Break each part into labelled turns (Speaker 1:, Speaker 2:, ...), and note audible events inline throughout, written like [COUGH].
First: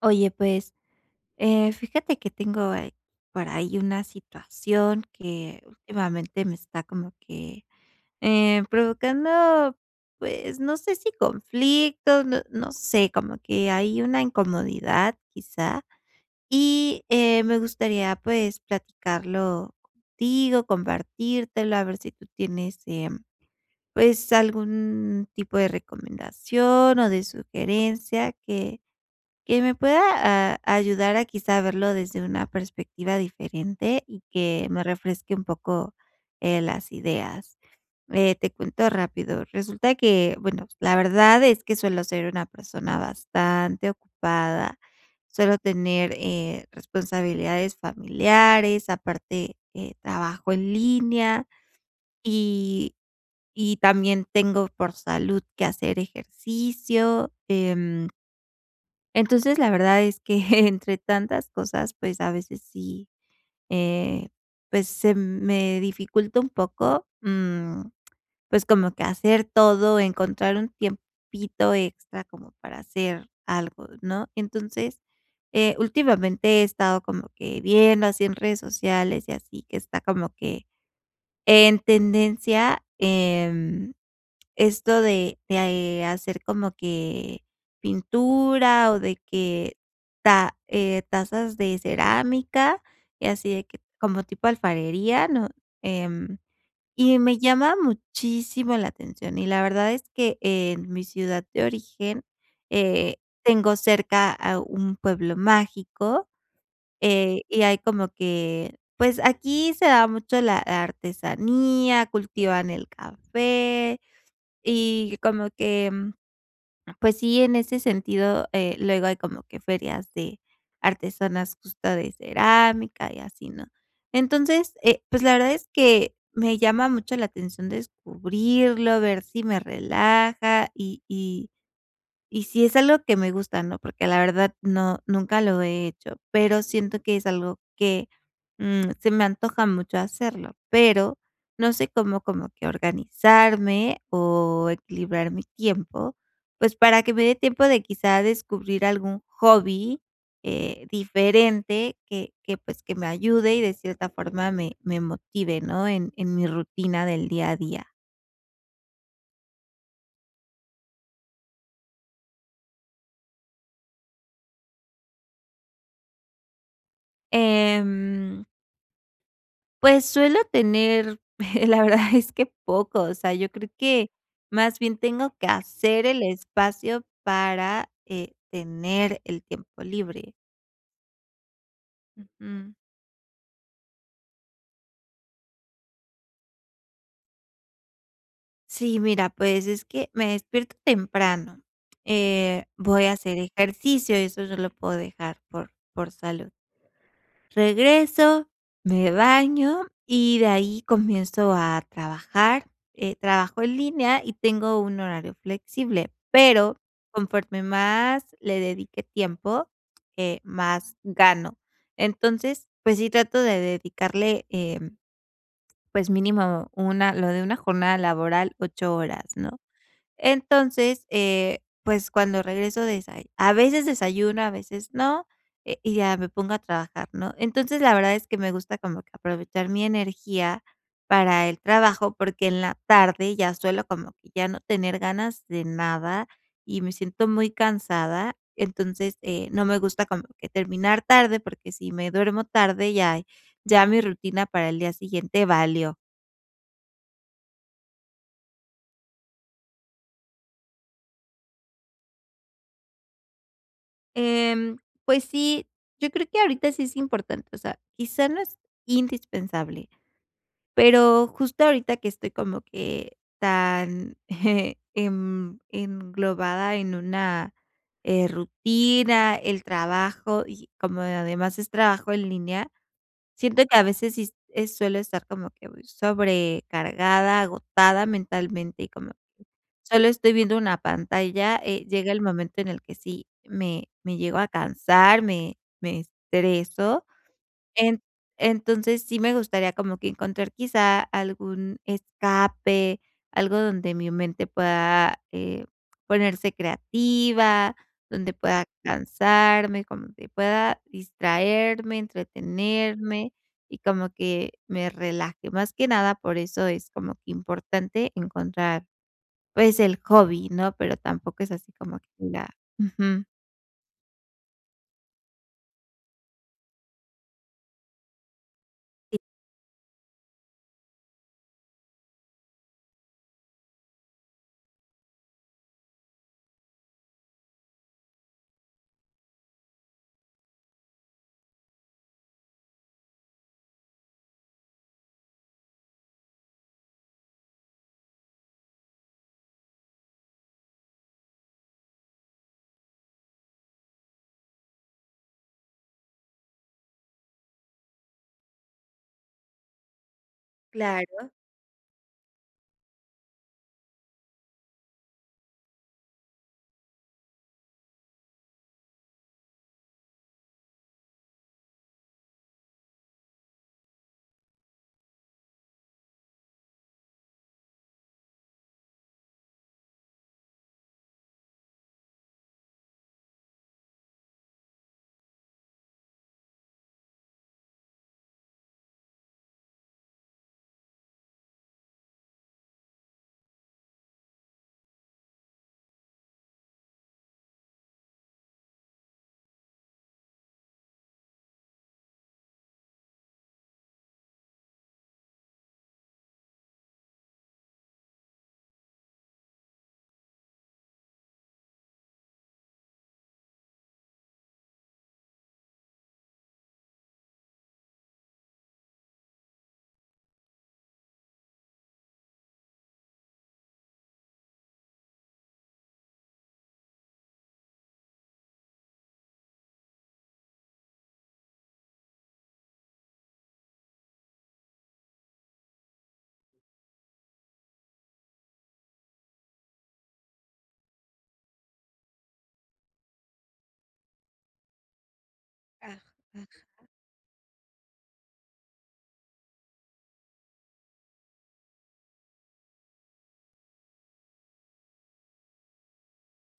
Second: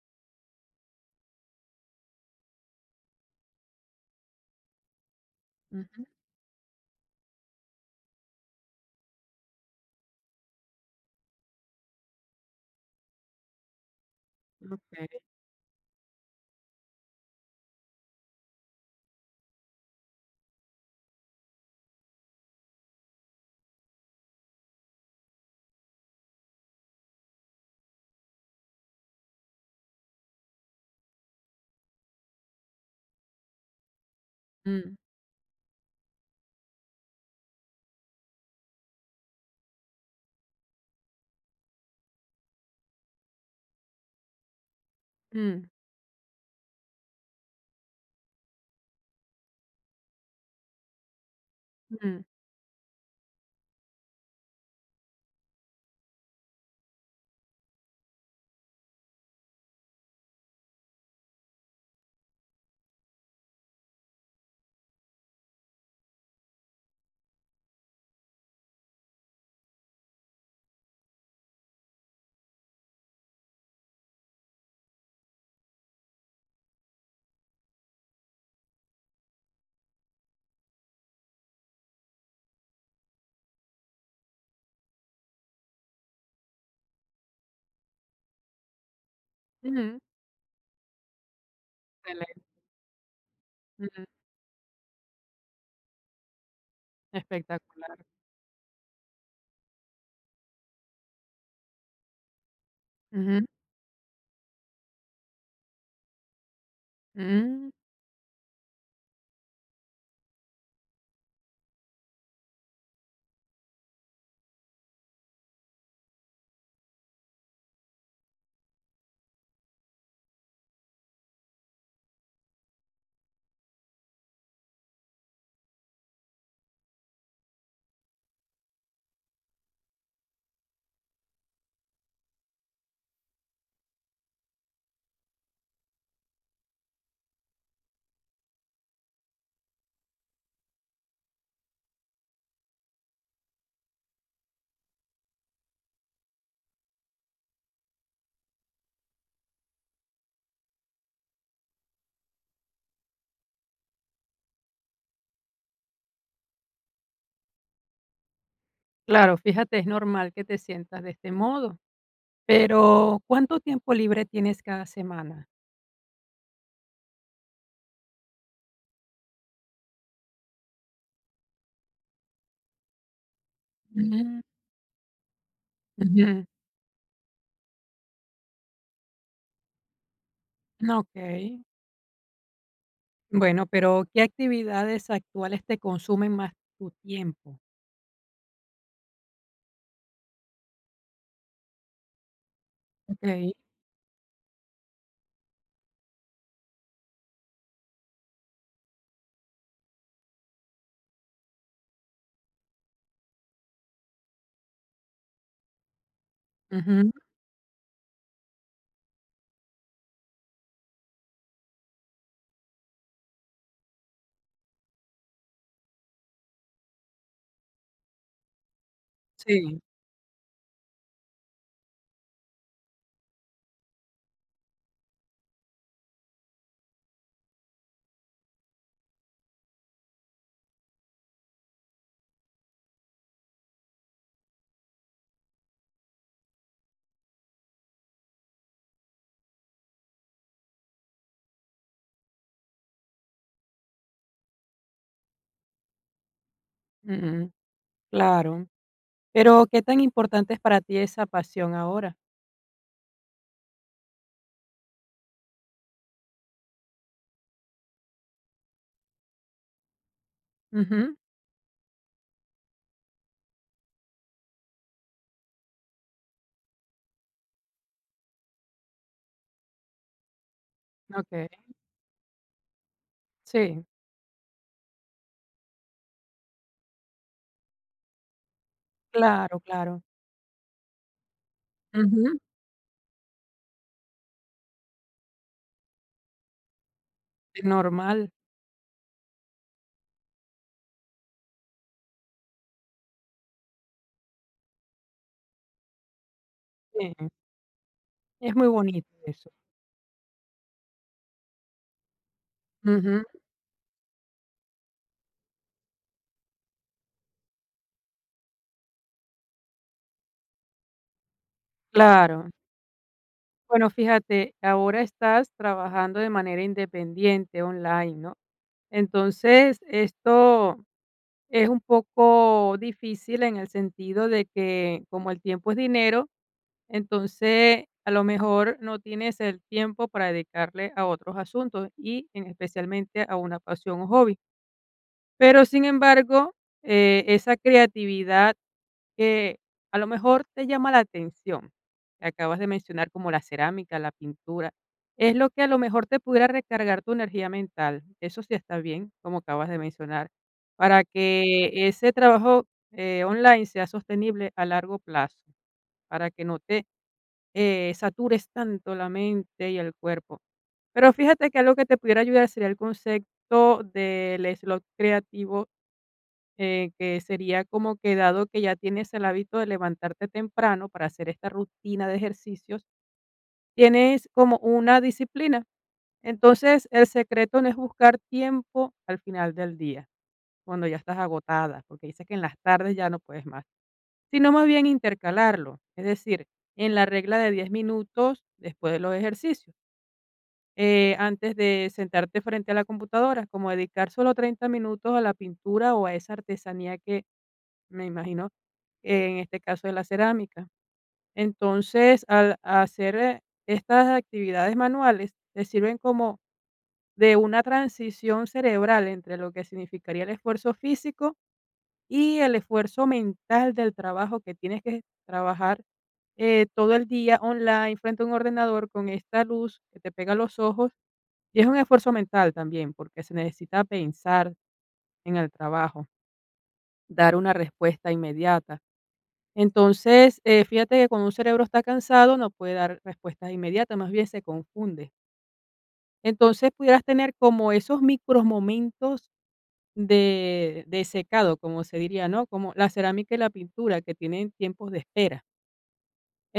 Speaker 1: Oye, pues, fíjate que tengo, por ahí una situación que
Speaker 2: Ujú,
Speaker 1: últimamente me está como que, provocando, pues, no sé si conflicto, no sé, como que hay una incomodidad,
Speaker 2: okey.
Speaker 1: quizá, y, me gustaría, pues, platicarlo contigo, compartírtelo, a ver si tú tienes, pues, algún tipo de recomendación o de sugerencia que me pueda a ayudar a quizá verlo desde una perspectiva diferente y que me
Speaker 2: Mm,
Speaker 1: refresque un poco, las ideas. Te cuento rápido, resulta que, bueno, la verdad es que suelo ser una persona bastante ocupada, suelo
Speaker 2: mm,
Speaker 1: tener, responsabilidades familiares, aparte, trabajo en línea
Speaker 2: mm,
Speaker 1: y también tengo por salud que hacer ejercicio, entonces, la verdad es que [LAUGHS] entre tantas cosas, pues, a veces sí, eh, pues, se me dificulta un poco, mm, pues, como que hacer todo, encontrar un tiempito extra como para hacer algo, ¿no? Entonces, últimamente he estado como que viendo así en redes sociales y así, que está como que en tendencia, esto de hacer como que pintura o de que
Speaker 2: mm,
Speaker 1: ta tazas de
Speaker 2: excelente,
Speaker 1: cerámica y así de que
Speaker 2: mm,
Speaker 1: como tipo alfarería, ¿no? Em, y me llama
Speaker 2: espectacular.
Speaker 1: muchísimo la atención, y la verdad es que en mi ciudad de origen, eh,
Speaker 2: Ujú,
Speaker 1: tengo cerca a un pueblo mágico, y
Speaker 2: mm,
Speaker 1: hay como que, pues, aquí se da mucho la artesanía, cultivan el café, y como que, mm, pues sí, en ese sentido, luego hay como que ferias de artesanas justo de cerámica y así, ¿no? Entonces, pues la verdad es que me llama mucho la atención descubrirlo, ver si me relaja y, y sí es algo que me gusta, ¿no? Porque la verdad no, nunca lo he hecho, pero siento que es algo que mm, se me antoja mucho hacerlo, pero no sé cómo como que organizarme o equilibrar mi tiempo, pues para que me dé tiempo de quizá descubrir algún hobby diferente que pues que me ayude y de cierta forma me, me motive, ¿no? En mi rutina del día a día.
Speaker 2: claro, fíjate, es normal que te sientas de este modo, pero, ¿cuánto tiempo libre tienes cada semana?
Speaker 1: Em, Pues, suelo tener, [LAUGHS] la verdad es que poco, o sea, yo creo que
Speaker 2: Mm,
Speaker 1: más bien tengo que hacer el
Speaker 2: ujú,
Speaker 1: espacio para, tener el tiempo libre.
Speaker 2: okey.
Speaker 1: Ujú.
Speaker 2: Bueno, pero, ¿qué actividades actuales te consumen más tu tiempo?
Speaker 1: Sí, mira, pues, es que me despierto temprano, voy a hacer
Speaker 2: Okey.
Speaker 1: ejercicio, eso yo lo puedo dejar por salud. Regreso, me baño y de ahí comienzo a trabajar. Trabajo en línea y tengo un horario flexible, pero
Speaker 2: Ujú,
Speaker 1: conforme más le dedique tiempo, más gano. Entonces, pues sí trato de dedicarle, pues mínimo una, lo de una jornada laboral, 8 horas, ¿no?
Speaker 2: sí,
Speaker 1: Entonces, pues, cuando regreso desay a veces desayuno, a veces no, y ya me pongo a trabajar, ¿no? Entonces, la verdad es que me gusta como que aprovechar mi energía para el trabajo, porque en la tarde ya suelo como que ya no tener ganas de nada y me siento muy cansada. Entonces, no me gusta como que terminar tarde, porque si me duermo tarde, ya mi rutina para el día siguiente valió.
Speaker 2: ujú, claro. Pero, ¿qué tan importante es para ti esa pasión ahora?
Speaker 1: Em, pues sí, yo creo que ahorita sí es importante, o sea, quizá no es indispensable,
Speaker 2: Ujú,
Speaker 1: pero justo ahorita que estoy como que tan [LAUGHS] englobada en una rutina, el trabajo y como
Speaker 2: okey,
Speaker 1: además es trabajo en línea, siento que a
Speaker 2: sí,
Speaker 1: veces sí suelo estar como que muy sobrecargada, agotada mentalmente y como
Speaker 2: claro, claro.
Speaker 1: solo estoy viendo una pantalla, llega el
Speaker 2: Ujú,
Speaker 1: momento en el que sí me llego a cansar, me estreso.
Speaker 2: es
Speaker 1: En
Speaker 2: normal,
Speaker 1: entonces, sí me gustaría como que encontrar quizá algún escape, algo donde mi mente pueda, ponerse
Speaker 2: sí,
Speaker 1: creativa, donde
Speaker 2: es
Speaker 1: pueda
Speaker 2: muy bonito eso.
Speaker 1: cansarme, como que pueda distraerme,
Speaker 2: Ujú,
Speaker 1: entretenerme y como que me relaje. Más que nada, por eso es como que importante encontrar pues el hobby, ¿no? Pero tampoco es así como que diga
Speaker 2: claro.
Speaker 1: ujú.
Speaker 2: Bueno, fíjate, ahora estás trabajando de manera independiente online, ¿no?
Speaker 1: Sí.
Speaker 2: Entonces, esto es un poco difícil en el sentido de que como el tiempo es dinero, entonces a lo mejor no tienes el tiempo para dedicarle a otros asuntos y en especialmente a una pasión o hobby. Pero sin embargo, esa creatividad que a lo mejor te llama la atención, que acabas de mencionar como la cerámica, la pintura, es lo que a lo mejor te pudiera recargar tu energía mental. Eso sí está bien, como acabas de mencionar, para
Speaker 1: Claro,
Speaker 2: que ese trabajo online sea sostenible a largo plazo, para que no te satures tanto la mente y el cuerpo. Pero fíjate que algo que te pudiera ayudar sería el concepto del slot creativo que sería como que dado que ya tienes el hábito de levantarte temprano para hacer esta rutina de ejercicios, tienes como una disciplina. Entonces, el secreto no es buscar tiempo al final del día, cuando ya estás agotada, porque dices que en las tardes ya no puedes más, sino más bien intercalarlo, es decir, en la regla de 10 minutos después de los ejercicios. Antes de sentarte frente a la computadora, como dedicar solo 30 minutos a la pintura o a esa artesanía me imagino, en este caso de la cerámica. Entonces, al hacer, estas actividades manuales, te sirven como de una transición cerebral entre lo que significaría el esfuerzo físico y el esfuerzo mental del trabajo que tienes que trabajar, todo el día online frente a un ordenador con esta luz que te pega a los ojos, y es un esfuerzo mental también, porque se necesita pensar en el trabajo, dar una respuesta inmediata. Entonces, fíjate que cuando un cerebro está cansado no puede dar respuestas inmediatas, más bien se confunde.
Speaker 1: aj aj
Speaker 2: Entonces, pudieras tener como esos micromomentos de secado, como se diría, ¿no? Como la cerámica y la pintura que tienen tiempos de espera.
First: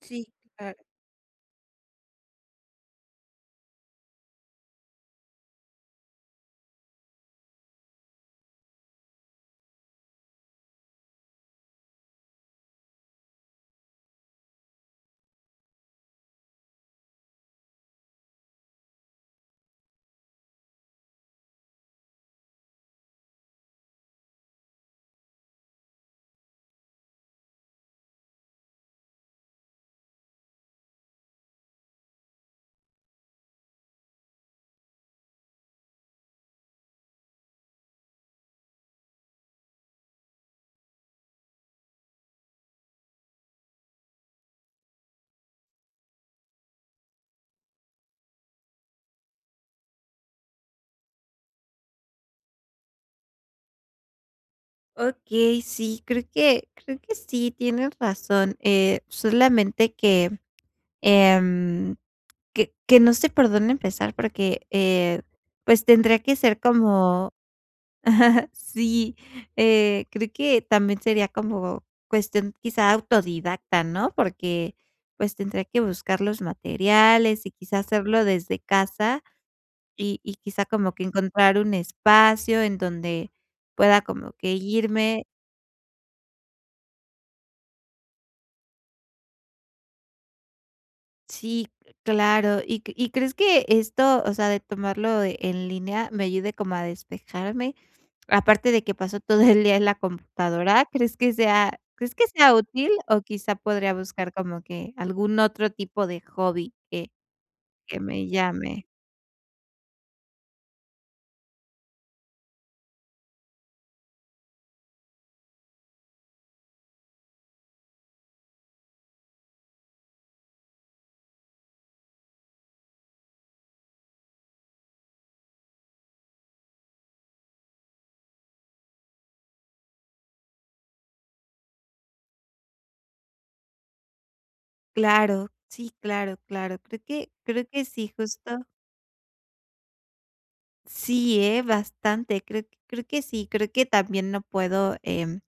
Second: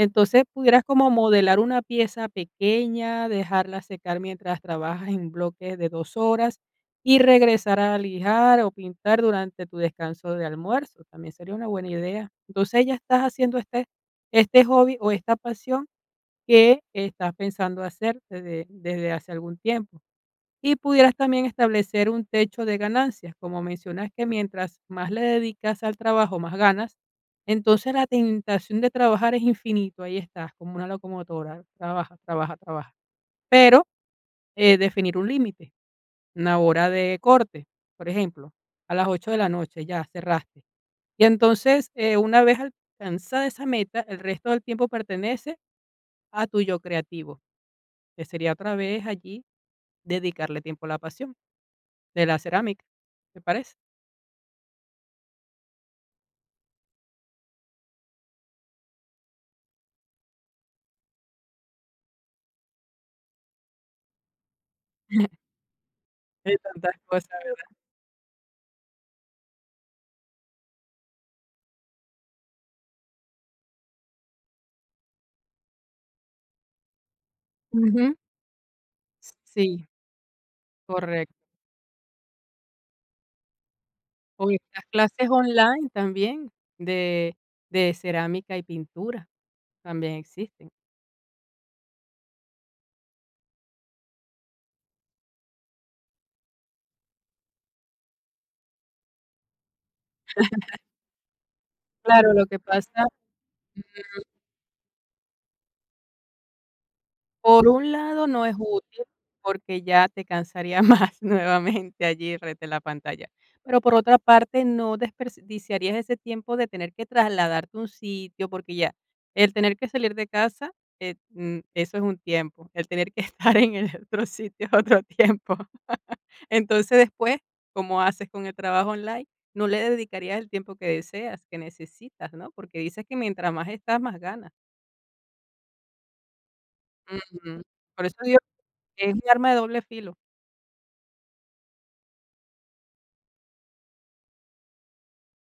Speaker 1: sí, claro.
Speaker 2: pudieras como modelar una pieza pequeña, dejarla secar mientras trabajas en bloques de 2 horas y regresar a lijar o pintar durante tu descanso de almuerzo, también sería una buena idea. Entonces, ya estás haciendo este este hobby o esta pasión que estás pensando hacer desde desde hace algún tiempo. Y pudieras también establecer un techo de ganancias, como mencionas que mientras más le dedicas al trabajo, más ganas. Entonces la tentación de trabajar es infinito, ahí estás, como una locomotora, trabaja, trabaja, trabaja. Pero definir un límite, una hora de corte, por ejemplo, a las 8 de la noche ya cerraste. Y entonces, una vez alcanzada esa meta, el resto del tiempo pertenece a tu yo creativo, que sería otra vez allí dedicarle tiempo a la pasión de la cerámica, ¿te parece?
Speaker 1: Okey, sí, creo que sí, tienes razón, solamente que, em, que no sé por dónde empezar porque, pues tendría que
Speaker 2: Hay
Speaker 1: ser
Speaker 2: tantas cosas,
Speaker 1: como
Speaker 2: ¿verdad?
Speaker 1: [LAUGHS] sí, creo que también sería como cuestión quizá autodidacta, ¿no? Porque, pues, tendría que buscar los materiales y quizá
Speaker 2: Ujú.
Speaker 1: hacerlo desde casa.
Speaker 2: Sí,
Speaker 1: Y quizá como que
Speaker 2: correcto.
Speaker 1: encontrar un espacio en donde pueda como
Speaker 2: O
Speaker 1: que
Speaker 2: estas
Speaker 1: irme
Speaker 2: clases online también de de cerámica y pintura, también existen.
Speaker 1: sí, claro. ¿Y y crees que esto, o sea, de tomarlo en línea me ayude como a despejarme? Aparte de que pasó todo el día en la computadora, ¿crees que sea crees que
Speaker 2: Claro, lo
Speaker 1: sea
Speaker 2: que
Speaker 1: útil
Speaker 2: pasa,
Speaker 1: o quizá podría buscar como que algún otro tipo de hobby
Speaker 2: por un
Speaker 1: que
Speaker 2: lado,
Speaker 1: me
Speaker 2: no es
Speaker 1: llame?
Speaker 2: útil, porque ya te cansaría [LAUGHS] más nuevamente allí rete la pantalla. Pero por otra parte, no desperdiciarías ese tiempo de tener que trasladarte a un sitio, porque ya el tener que salir de casa, eso es un tiempo. El tener que [LAUGHS] estar en el otro sitio es otro tiempo. Entonces, después, como haces con el trabajo online, no le dedicarías el tiempo que deseas, que necesitas, ¿no? Porque dices que mientras más estás, más ganas.
Speaker 1: Claro, sí, claro, claro. Creo que
Speaker 2: Ujú.
Speaker 1: creo que
Speaker 2: Por
Speaker 1: sí,
Speaker 2: eso digo
Speaker 1: justo
Speaker 2: que es un arma de doble filo.
Speaker 1: sí, bastante. Creo que sí, creo que también no puedo,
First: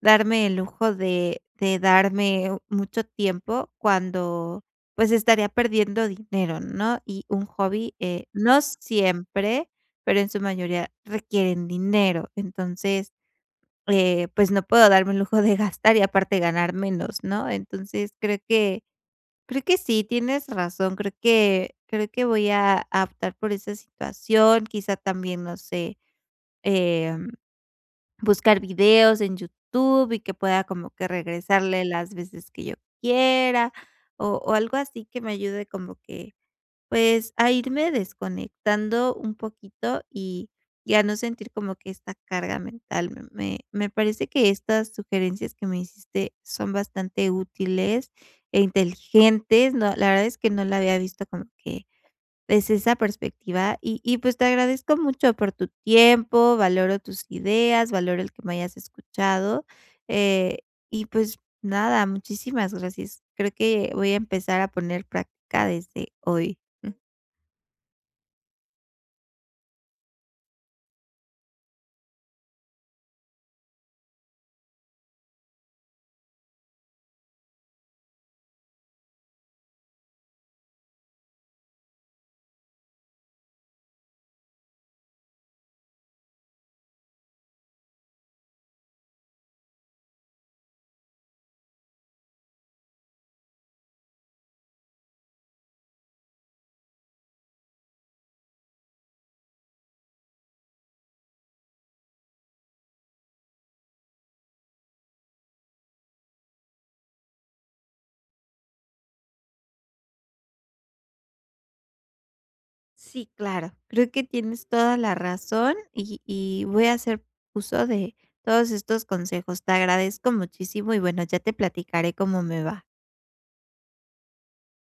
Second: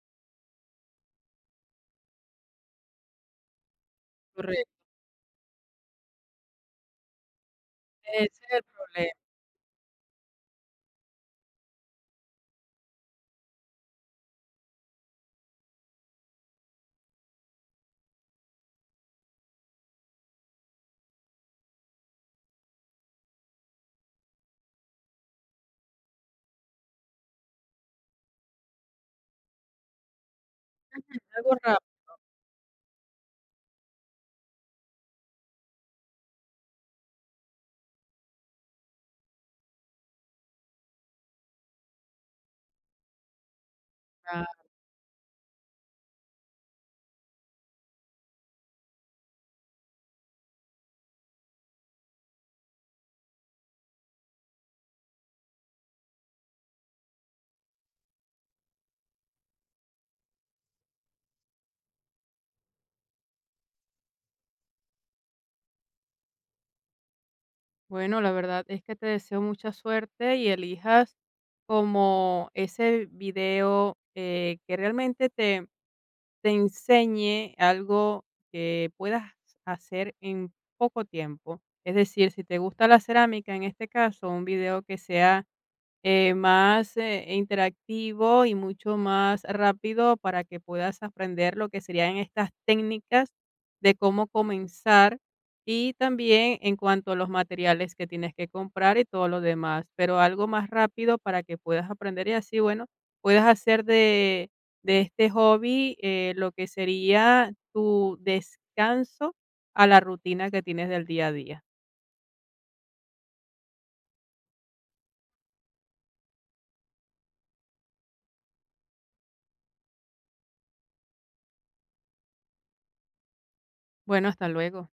Speaker 1: darme el lujo de darme mucho tiempo cuando,
Speaker 2: Correcto,
Speaker 1: pues, estaría perdiendo dinero, ¿no? Y un hobby,
Speaker 2: ese es
Speaker 1: no
Speaker 2: el problema,
Speaker 1: siempre, pero en su mayoría requieren dinero. Entonces, pues, no puedo darme el lujo de gastar y aparte ganar menos, ¿no? Entonces, creo que creo que sí, tienes razón. Creo que voy a optar por esa situación. Quizá también, no sé, em, buscar videos en YouTube y que pueda como que
Speaker 2: algo
Speaker 1: regresarle
Speaker 2: rápido.
Speaker 1: las veces que yo quiera, o algo así que me ayude como que pues, a irme desconectando un poquito y ya no sentir como que esta carga mental. Me parece que estas sugerencias que me hiciste son bastante útiles e inteligentes. No, la verdad es que no la había visto como que desde esa perspectiva y pues, te agradezco mucho por tu tiempo, valoro tus ideas, valoro el que me hayas escuchado, eh, y, pues, nada, muchísimas gracias. Creo que voy a empezar a poner práctica desde hoy.
Speaker 2: Bueno, la verdad es que te deseo mucha suerte y elijas como ese video que realmente te, te enseñe algo
Speaker 1: [LAUGHS]
Speaker 2: que puedas hacer en poco tiempo. Es decir, si te gusta la cerámica, en este caso, un video que sea más interactivo y mucho más rápido para que puedas aprender lo que serían estas técnicas de cómo comenzar y también en cuanto a los materiales que tienes que comprar y todo lo demás, pero algo más rápido para que puedas aprender y así, bueno, puedas hacer de este hobby lo que sería tu descanso a la rutina que tienes del día a día.
Speaker 1: Sí, claro. Creo que tienes toda la razón y voy a hacer uso de todos estos consejos. Te agradezco muchísimo y bueno, ya te platicaré cómo me va.
Speaker 2: Bueno, hasta luego.